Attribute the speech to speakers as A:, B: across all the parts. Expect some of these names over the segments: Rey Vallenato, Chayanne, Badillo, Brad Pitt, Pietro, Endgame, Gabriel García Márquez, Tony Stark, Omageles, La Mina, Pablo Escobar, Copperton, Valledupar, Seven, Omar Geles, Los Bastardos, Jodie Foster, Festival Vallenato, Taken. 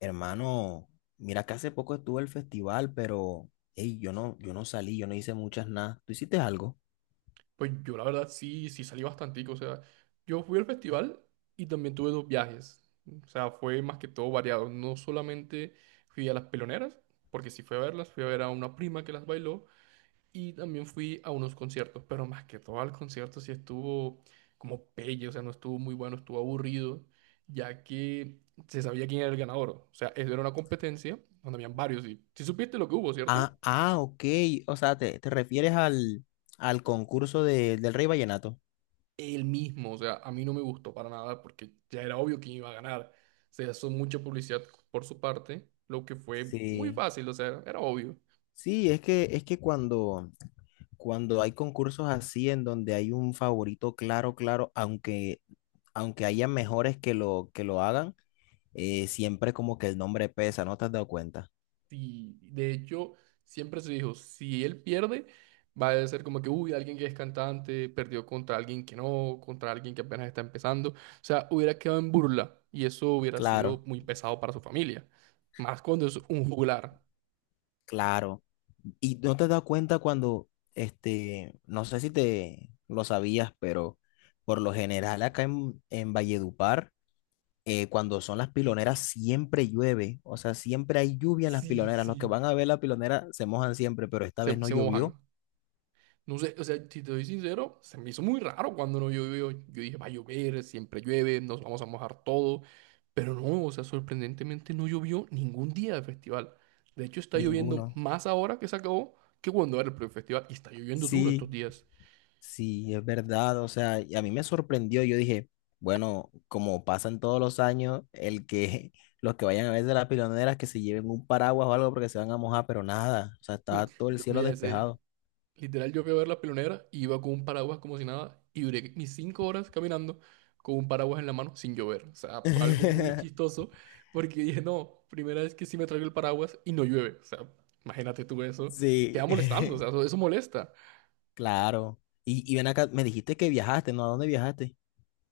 A: Hermano, mira que hace poco estuvo el festival, pero ey, yo no salí, yo no hice muchas nada. ¿Tú hiciste algo?
B: Pues yo la verdad sí, sí salí bastantico, o sea, yo fui al festival y también tuve dos viajes, o sea, fue más que todo variado, no solamente fui a las peloneras, porque sí fui a verlas, fui a ver a una prima que las bailó y también fui a unos conciertos, pero más que todo al concierto sí estuvo como pelle, o sea, no estuvo muy bueno, estuvo aburrido, ya que se sabía quién era el ganador, o sea, eso era una competencia donde habían varios y si supiste lo que hubo, ¿cierto?
A: Ah, ah, ok. O sea, te refieres al concurso del Rey Vallenato.
B: Él mismo. O sea, a mí no me gustó para nada porque ya era obvio quién iba a ganar. Se hizo mucha publicidad por su parte, lo que fue muy
A: Sí.
B: fácil, o sea, era obvio.
A: Sí, es que cuando, cuando hay concursos así en donde hay un favorito claro, claro, aunque, aunque haya mejores que lo hagan, siempre como que el nombre pesa, ¿no te has dado cuenta?
B: Y de hecho, siempre se dijo, si él pierde, va a ser como que, uy, alguien que es cantante perdió contra alguien que no, contra alguien que apenas está empezando. O sea, hubiera quedado en burla y eso hubiera sido
A: Claro,
B: muy pesado para su familia. Más cuando es un juglar.
A: claro. Y no te das cuenta cuando, no sé si te lo sabías, pero por lo general acá en Valledupar, cuando son las piloneras siempre llueve, o sea, siempre hay lluvia en las
B: Sí,
A: piloneras. Los que
B: sí.
A: van a ver la pilonera se mojan siempre, pero esta vez
B: Se,
A: no
B: se mojan.
A: llovió
B: No sé, o sea, si te soy sincero, se me hizo muy raro cuando no llovió. Yo dije, va a llover, siempre llueve, nos vamos a mojar todo. Pero no, o sea, sorprendentemente no llovió ningún día del festival. De hecho, está
A: ninguno.
B: lloviendo más ahora que se acabó que cuando era el primer festival. Y está lloviendo duro
A: Sí.
B: estos días.
A: Sí, es verdad, o sea, y a mí me sorprendió, yo dije, bueno, como pasan todos los años, el que los que vayan a ver de las piloneras que se lleven un paraguas o algo porque se van a mojar, pero nada, o sea, estaba todo el
B: Yo vi
A: cielo
B: ese,
A: despejado.
B: literal, yo fui a ver la pionera y iba con un paraguas como si nada y duré mis cinco horas caminando con un paraguas en la mano sin llover. O sea, fue algo muy chistoso porque dije, no, primera vez que sí me traigo el paraguas y no llueve. O sea, imagínate tú eso.
A: Sí,
B: Queda molestando, o sea, eso molesta.
A: claro. Y ven acá, me dijiste que viajaste, ¿no? ¿A dónde viajaste?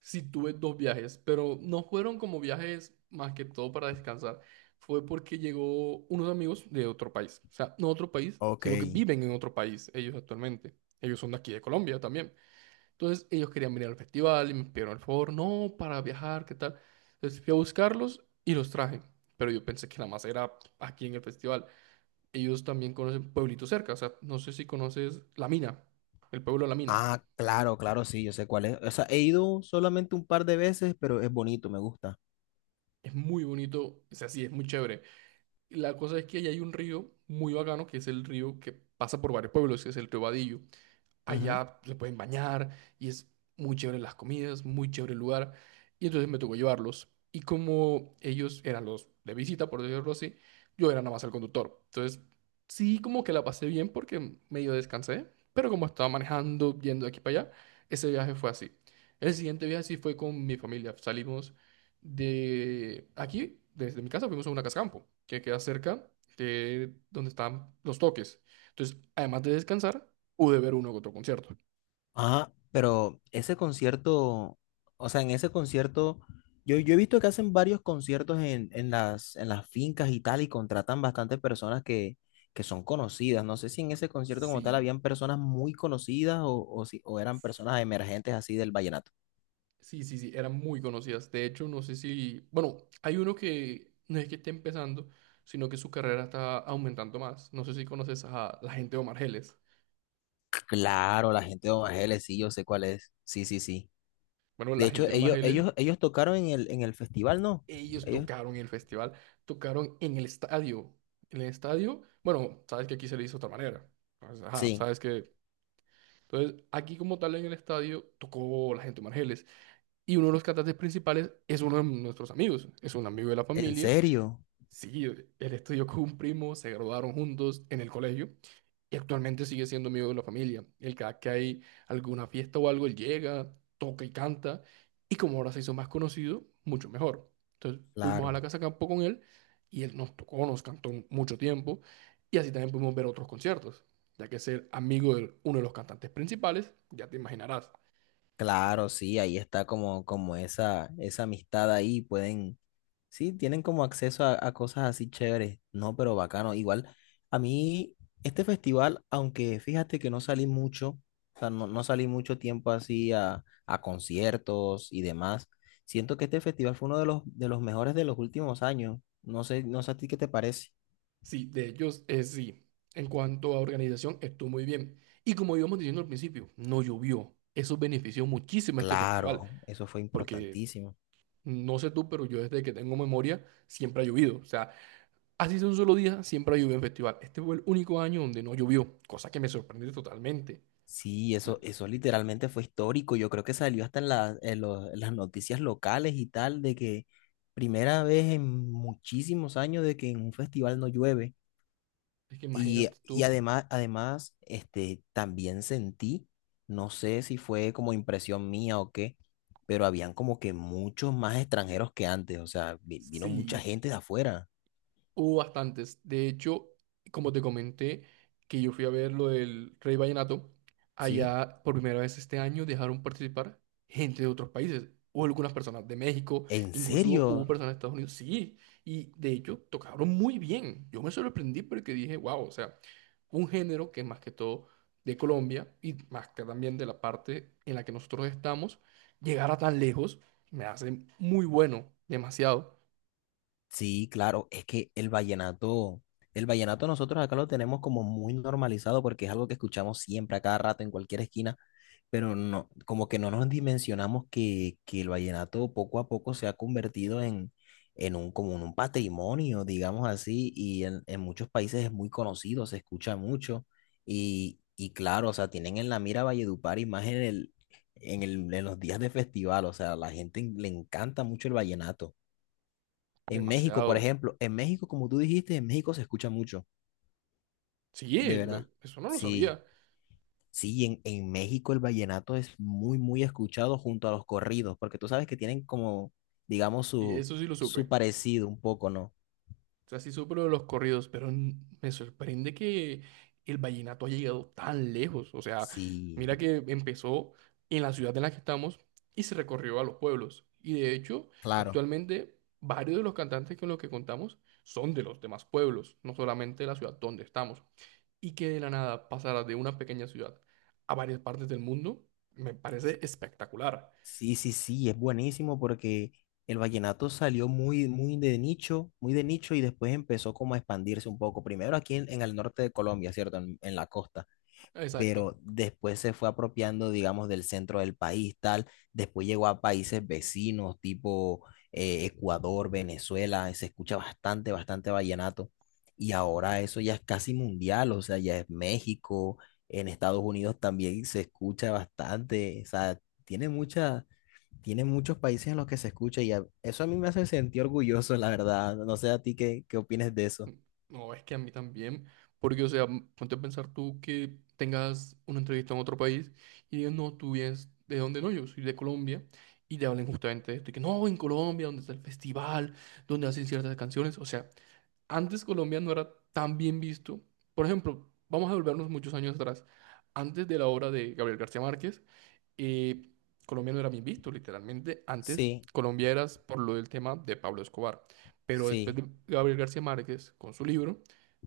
B: Sí tuve dos viajes, pero no fueron como viajes más que todo para descansar. Fue porque llegó unos amigos de otro país. O sea, no otro país,
A: Ok.
B: sino que viven en otro país ellos actualmente. Ellos son de aquí de Colombia también. Entonces ellos querían venir al festival y me pidieron el favor, no, para viajar, ¿qué tal? Entonces fui a buscarlos y los traje, pero yo pensé que nada más era aquí en el festival. Ellos también conocen pueblitos cerca, o sea, no sé si conoces La Mina, el pueblo de La Mina.
A: Ah, claro, claro, sí, yo sé cuál es. O sea, he ido solamente un par de veces, pero es bonito, me gusta.
B: Es muy bonito, es así, es muy chévere. Y la cosa es que ahí hay un río muy bacano, que es el río que pasa por varios pueblos, que es el río Badillo. Allá se pueden bañar y es muy chévere las comidas, muy chévere el lugar. Y entonces me tocó llevarlos. Y como ellos eran los de visita, por decirlo así, yo era nada más el conductor. Entonces, sí, como que la pasé bien porque medio descansé, pero como estaba manejando, yendo de aquí para allá, ese viaje fue así. El siguiente viaje sí fue con mi familia. Salimos de aquí, desde mi casa, fuimos a una casa campo que queda cerca de donde están los toques. Entonces, además de descansar, pude ver uno que otro concierto.
A: Ah, pero ese concierto, o sea, en ese concierto, yo he visto que hacen varios conciertos en las fincas y tal, y contratan bastantes personas que son conocidas. No sé si en ese concierto como tal
B: Sí,
A: habían personas muy conocidas o, si, o eran personas emergentes así del vallenato.
B: sí, sí, sí, eran muy conocidas. De hecho, no sé si, bueno, hay uno que no es que esté empezando, sino que su carrera está aumentando más. No sé si conoces a la gente de Omar Geles.
A: Claro, la gente de Omageles, sí, yo sé cuál es. Sí, sí, sí.
B: Bueno,
A: De
B: la
A: hecho,
B: gente de Omar
A: ellos,
B: Geles,
A: ellos, ellos tocaron en el festival, ¿no?
B: ellos
A: Ellos,
B: tocaron en el festival, tocaron en el estadio. En el estadio, bueno, sabes que aquí se le hizo de otra manera. Entonces, ajá,
A: sí,
B: sabes que... Entonces, aquí como tal en el estadio tocó la gente de Omar Geles. Y uno de los cantantes principales es uno de nuestros amigos, es un amigo de la
A: en
B: familia.
A: serio,
B: Sí, él estudió con un primo, se graduaron juntos en el colegio y actualmente sigue siendo amigo de la familia. Él cada que hay alguna fiesta o algo, él llega, toca y canta y como ahora se hizo más conocido, mucho mejor. Entonces fuimos a la
A: claro.
B: casa campo con él y él nos tocó, nos cantó mucho tiempo y así también pudimos ver otros conciertos, ya que ser amigo de uno de los cantantes principales, ya te imaginarás.
A: Claro, sí, ahí está como, como esa amistad ahí, pueden, sí, tienen como acceso a cosas así chéveres, no, pero bacano, igual, a mí, este festival, aunque fíjate que no salí mucho, o sea, no, no salí mucho tiempo así a conciertos y demás, siento que este festival fue uno de los mejores de los últimos años, no sé, no sé a ti qué te parece.
B: Sí, de ellos es sí. En cuanto a organización, estuvo muy bien. Y como íbamos diciendo al principio, no llovió. Eso benefició muchísimo a este festival,
A: Claro, eso fue
B: porque
A: importantísimo.
B: no sé tú, pero yo desde que tengo memoria siempre ha llovido. O sea, así sea un solo día, siempre ha llovido en festival. Este fue el único año donde no llovió, cosa que me sorprende totalmente.
A: Sí, eso literalmente fue histórico. Yo creo que salió hasta en, en en las noticias locales y tal, de que primera vez en muchísimos años de que en un festival no llueve.
B: Es que imagínate
A: Y
B: tú,
A: además, además, también sentí, no sé si fue como impresión mía o qué, pero habían como que muchos más extranjeros que antes. O sea, vino mucha
B: sí.
A: gente de afuera,
B: Hubo bastantes. De hecho, como te comenté, que yo fui a ver lo del Rey Vallenato,
A: ¿sí?
B: allá por primera vez este año dejaron participar gente de otros países. Hubo algunas personas de México,
A: En
B: incluso hubo
A: serio,
B: personas de Estados Unidos. Sí, y de hecho tocaron muy bien. Yo me sorprendí porque dije, wow, o sea, un género que más que todo de Colombia y más que también de la parte en la que nosotros estamos, llegar a tan lejos me hace muy bueno, demasiado,
A: sí, claro, es que el vallenato nosotros acá lo tenemos como muy normalizado porque es algo que escuchamos siempre a cada rato en cualquier esquina, pero no, como que no nos dimensionamos que el vallenato poco a poco se ha convertido en un, como en un patrimonio, digamos así, y en muchos países es muy conocido, se escucha mucho, y claro, o sea, tienen en la mira Valledupar y más en el, en el, en los días de festival, o sea, a la gente le encanta mucho el vallenato. En México, por
B: demasiado.
A: ejemplo, en México, como tú dijiste, en México se escucha mucho,
B: Sí,
A: de verdad.
B: eso no lo
A: Sí,
B: sabía.
A: sí, en México el vallenato es muy, muy escuchado junto a los corridos, porque tú sabes que tienen como, digamos,
B: Y
A: su,
B: eso sí lo
A: su
B: supe.
A: parecido un poco, ¿no?
B: O sea, sí supe lo de los corridos, pero me sorprende que el vallenato haya llegado tan lejos. O sea, mira
A: Sí,
B: que empezó en la ciudad en la que estamos y se recorrió a los pueblos. Y de hecho,
A: claro.
B: actualmente varios de los cantantes con los que contamos son de los demás pueblos, no solamente de la ciudad donde estamos. Y que de la nada pasara de una pequeña ciudad a varias partes del mundo, me parece espectacular.
A: Sí, sí, sí, es buenísimo porque el vallenato salió muy, muy de nicho y después empezó como a expandirse un poco. Primero aquí en el norte de Colombia, ¿cierto? En la costa.
B: Exacto.
A: Pero después se fue apropiando, digamos, del centro del país, tal, después llegó a países vecinos, tipo Ecuador, Venezuela, y se escucha bastante, bastante vallenato, y ahora eso ya es casi mundial, o sea, ya es México, en Estados Unidos también se escucha bastante, o sea, tiene mucha... Tiene muchos países en los que se escucha y eso a mí me hace sentir orgulloso, la verdad. No sé a ti qué, qué opinas de eso.
B: No, es que a mí también, porque, o sea, ponte a pensar tú que tengas una entrevista en otro país y digas, no, tú vienes de dónde no, yo soy de Colombia, y te hablen justamente de esto, y que no, en Colombia, donde está el festival, donde hacen ciertas canciones, o sea, antes Colombia no era tan bien visto. Por ejemplo, vamos a volvernos muchos años atrás, antes de la obra de Gabriel García Márquez, y Colombia no era bien visto, literalmente. Antes,
A: Sí,
B: Colombia era por lo del tema de Pablo Escobar. Pero después
A: sí,
B: de Gabriel García Márquez, con su libro,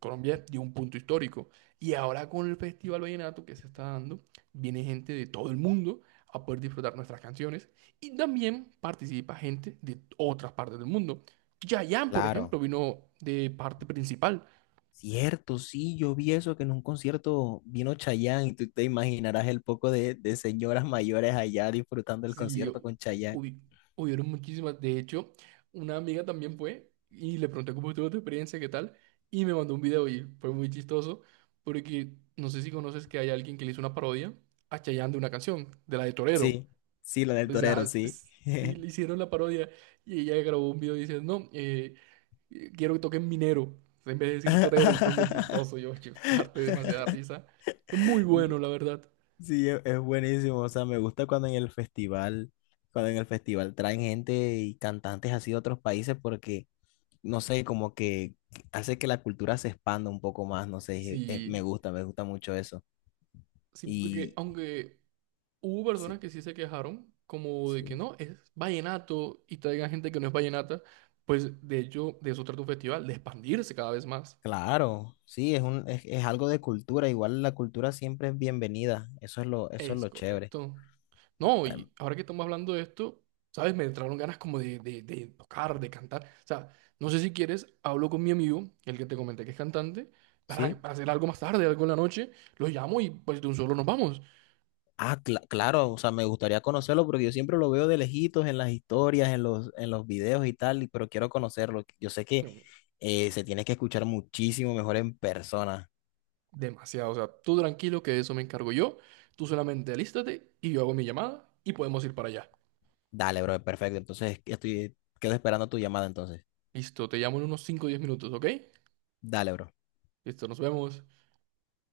B: Colombia dio un punto histórico. Y ahora con el Festival Vallenato que se está dando, viene gente de todo el mundo a poder disfrutar nuestras canciones. Y también participa gente de otras partes del mundo. Yayan, por
A: claro.
B: ejemplo, vino de parte principal.
A: Cierto, sí, yo vi eso, que en un concierto vino Chayanne y tú te imaginarás el poco de señoras mayores allá disfrutando el
B: Sí,
A: concierto con Chayanne.
B: hubi- hubieron muchísimas. De hecho, una amiga también fue y le pregunté cómo estuvo tu experiencia, qué tal, y me mandó un video y fue muy chistoso porque no sé si conoces que hay alguien que le hizo una parodia a Chayanne de una canción, de la de Torero.
A: Sí, sí, la del
B: O
A: torero,
B: sea,
A: sí.
B: sí, le hicieron la parodia y ella grabó un video diciendo, no, quiero que toquen Minero, en vez de decir Torero, y fue muy chistoso. Yo, yo harté demasiada risa. Fue muy bueno, la verdad.
A: Sí, es buenísimo, o sea, me gusta cuando en el festival, cuando en el festival traen gente y cantantes así de otros países porque, no sé, como que hace que la cultura se expanda un poco más, no sé,
B: Sí,
A: me gusta mucho eso.
B: sí, porque
A: Y
B: aunque... Hubo
A: sí,
B: personas que sí se quejaron, como de que
A: sí.
B: no, es vallenato y traigan gente que no es vallenata, pues de hecho de eso trata un festival, de expandirse cada vez más.
A: Claro, sí, es un, es algo de cultura. Igual la cultura siempre es bienvenida. Eso es
B: Es
A: lo chévere.
B: correcto. No,
A: Am-
B: y ahora que estamos hablando de esto, ¿sabes? Me entraron ganas como de tocar, de cantar. O sea, no sé si quieres, hablo con mi amigo, el que te comenté que es cantante, para,
A: ¿Sí?
B: para hacer algo más tarde, algo en la noche, lo llamo y pues de un solo nos vamos.
A: Ah, claro, o sea, me gustaría conocerlo porque yo siempre lo veo de lejitos en las historias, en los videos y tal, y- pero quiero conocerlo. Yo sé que se tiene que escuchar muchísimo mejor en persona.
B: Demasiado. O sea, tú tranquilo que de eso me encargo yo. Tú solamente alístate y yo hago mi llamada y podemos ir para allá.
A: Dale, bro, perfecto. Entonces, estoy, quedo esperando tu llamada entonces.
B: Listo, te llamo en unos 5 o 10 minutos, ¿ok?
A: Dale, bro.
B: Listo, nos vemos.